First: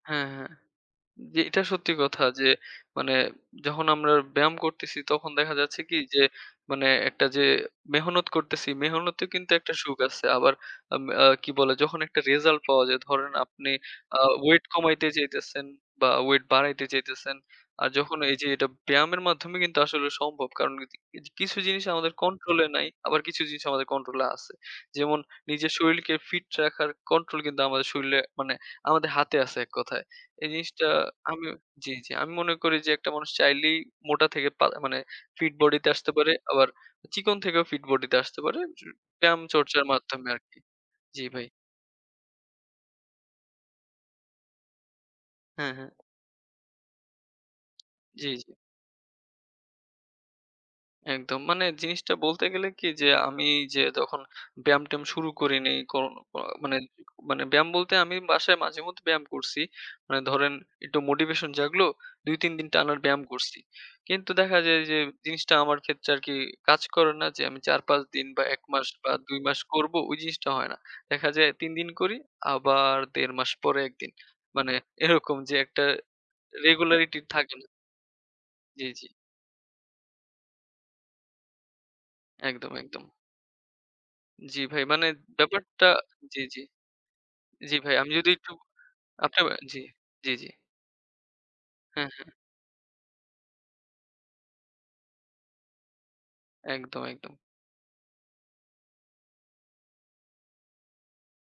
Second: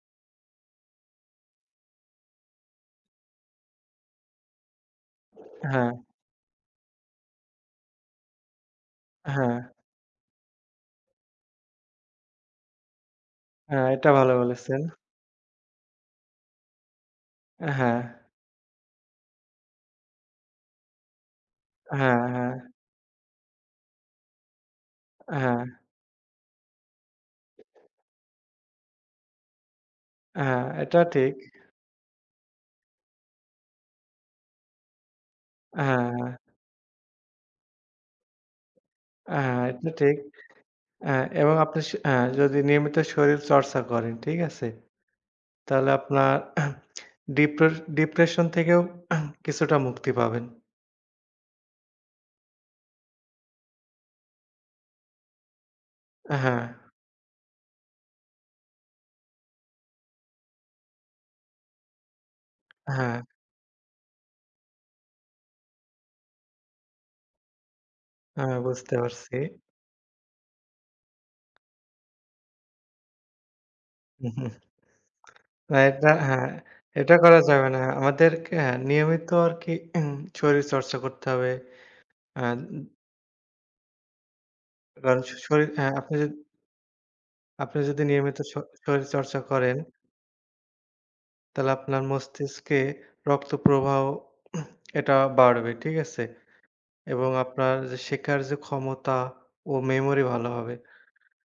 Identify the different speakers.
Speaker 1: হ্যাঁ, হ্যাঁ। জি এটা সত্যি কথা যে
Speaker 2: [unintelligible]
Speaker 1: মানে, যখন আমরা ব্যায়াম করতেছি তখন দেখা যাচ্ছে
Speaker 2: হ্যাঁ।
Speaker 1: কি যে, মানে একটা যে, মেহনত করতেছি, মেহনতেও কিন্তু
Speaker 2: হ্যাঁ।
Speaker 1: একটা সুখ আছে। আবার আ কি বলে যখন একটা রেজাল্ট পাওয়া যায়। ধরেন আপনি
Speaker 2: হ্যাঁ, এটা
Speaker 1: আ
Speaker 2: ভালো
Speaker 1: ওয়েট
Speaker 2: বলেছেন।
Speaker 1: কমাইতে চাইতেছেন বা ওয়েট বাড়াইতে চাইতেছেন আর
Speaker 2: হ্যাঁ।
Speaker 1: যখন এই যে, এটা ব্যায়ামের মাধ্যমে কিন্তু আসলে সম্ভব। কারণ [unintelligible] কিছু জিনিস আমাদের
Speaker 2: হ্যাঁ, হ্যাঁ।
Speaker 1: কন্ট্রোলে নাই, আবার কিছু জিনিস আমাদের কন্ট্রোলে আছে। যেমন
Speaker 2: হ্যাঁ।
Speaker 1: নিজের শরীরকে ফিট রাখার কন্ট্রোল কিন্তু আমাদের শরীরে মানে, আমাদের হাতে আছে এক কথায়। এই
Speaker 2: হ্যাঁ,
Speaker 1: জিনিসটা
Speaker 2: এটা ঠিক।
Speaker 1: আমি, জি, জি, আমি মনে করি যে, একটা মানুষ চাইলেই মোটা থেকে পা মানে ফিট বডিতে আসতে পারে।
Speaker 2: হ্যাঁ।
Speaker 1: আবার চিকন থেকেও ফিট বডিতে আসতে পারে। চ
Speaker 2: আ হ্যাঁ,
Speaker 1: ব্যায়ামচর্চার
Speaker 2: এটা ঠিক।
Speaker 1: মাধ্যমে আরকি।
Speaker 2: আ
Speaker 1: জি ভাই।
Speaker 2: এবং আপনি স আ যদি নিয়মিত শরীর চর্চা করেন, ঠিক আছে?
Speaker 1: হ্যাঁ,
Speaker 2: তাহলে
Speaker 1: হ্যাঁ।
Speaker 2: আপনার ডিপ্রে
Speaker 1: জি,
Speaker 2: ডিপ্রেশন
Speaker 1: জি।
Speaker 2: থেকেও কিছুটা মুক্তি পাবেন।
Speaker 1: একদম মানে জিনিসটা বলতে গেলে কি, যে আমি যে তখন ব্যায়াম-ট্যায়াম শুরু করিনি, কো
Speaker 2: হ্যাঁ।
Speaker 1: মানে মানে ব্যায়াম বলতে আমি বাসায় মাঝে মধ্যে ব্যায়াম করছি। মানে ধরেন একটু মোটিভেশন জাগলো। ২-৩ দিন টানার
Speaker 2: হ্যাঁ।
Speaker 1: ব্যায়াম করছি। কিন্তু দেখা যায় যে জিনিসটা আমার ক্ষেত্রে আরকি কাজ করে না যে, আমি ৪-৫ দিন বা
Speaker 2: হ্যাঁ,
Speaker 1: ১ মাস
Speaker 2: বুঝতে
Speaker 1: বা
Speaker 2: পারছি।
Speaker 1: ২ মাস করব ওই জিনিসটা হয় না। দেখা যায় ৩ দিন করি আবার ১.৫ মাস পরে ১ দিন। মানে এরকম যে
Speaker 2: না,
Speaker 1: একটা
Speaker 2: এটা হ্যাঁ, এটা
Speaker 1: রেগুলারিটি
Speaker 2: করা
Speaker 1: থাকে না।
Speaker 2: যাবে না। আমাদেরকে হ্যাঁ
Speaker 1: জি, জি।
Speaker 2: নিয়মিত আর কি শরীর চর্চা করতে হবে। আ
Speaker 1: একদম,
Speaker 2: উন
Speaker 1: একদম। জি ভাই। মানে
Speaker 2: কারন শ শ শরীর
Speaker 1: ব্যাপারটা
Speaker 2: হ্যাঁ আপনি যদি।
Speaker 1: জি, জি। জি
Speaker 2: আপনি
Speaker 1: ভাই
Speaker 2: যদি
Speaker 1: আমি যদি
Speaker 2: নিয়মিত
Speaker 1: একটু
Speaker 2: শ শরীর
Speaker 1: আপনি,
Speaker 2: চর্চা করেন।
Speaker 1: জি, জি, জি।
Speaker 2: তাহলে আপনার
Speaker 1: হ্যাঁ, হ্যাঁ।
Speaker 2: মস্তিষ্কে রক্তপ্রবাহ, এটা বাড়বে, ঠিক আছে?
Speaker 1: একদম,
Speaker 2: এবং
Speaker 1: একদম।
Speaker 2: আপনার যে শেখার যে ক্ষমতা ও মেমোরি ভালো হবে।